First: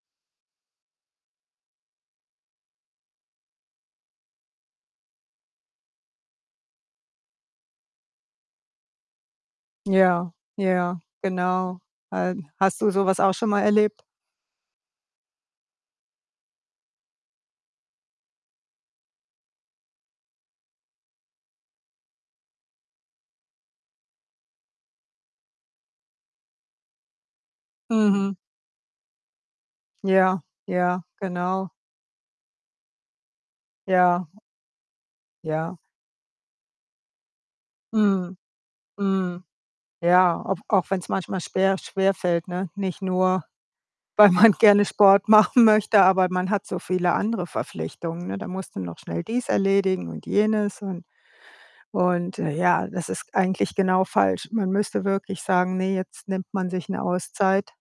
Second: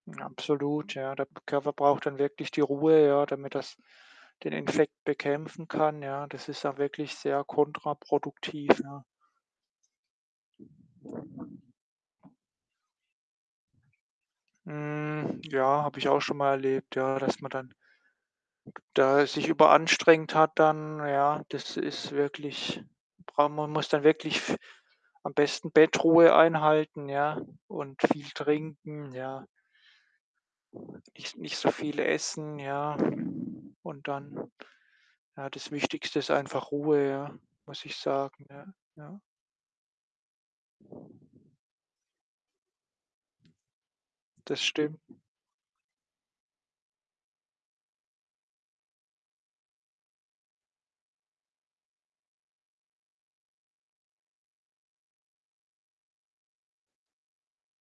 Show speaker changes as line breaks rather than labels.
Absolut, ja. Der b Körper braucht dann wirklich die Ruhe, ja, damit das den Infekt bekämpfen kann, ja. Das ist auch wirklich sehr kontraproduktiv, ja.
Ja, ja, genau. Äh, hast du so was auch schon mal erlebt?
Hm, ja, habe ich auch schon mal erlebt, ja, dass man dann d da sich überanstrengt hat dann, ja. Das ist wirklich brau man muss dann wirklich f am besten Bettruhe einhalten, ja, und viel
Mhm.
trinken, ja.
Ja, ja,
Nich nicht
genau.
so viel essen, ja. Und
Ja.
dann, ja, das
Ja.
Wichtigste ist einfach Ruhe, ja, muss ich
Mhm,
sagen, ja, ja.
mhm. Ja, au auch wenn's manchmal schwer schwerfällt, ne? Nicht nur, weil man
Das
gerne
stimmt.
Sport machen möchte, aber man hat so viele andere Verpflichtungen, ne? Da musst du noch schnell dies erledigen und jenes und und, äh, ja, das ist eigentlich genau falsch. Man müsste wirklich sagen, ne, jetzt nimmt man sich 'ne Auszeit.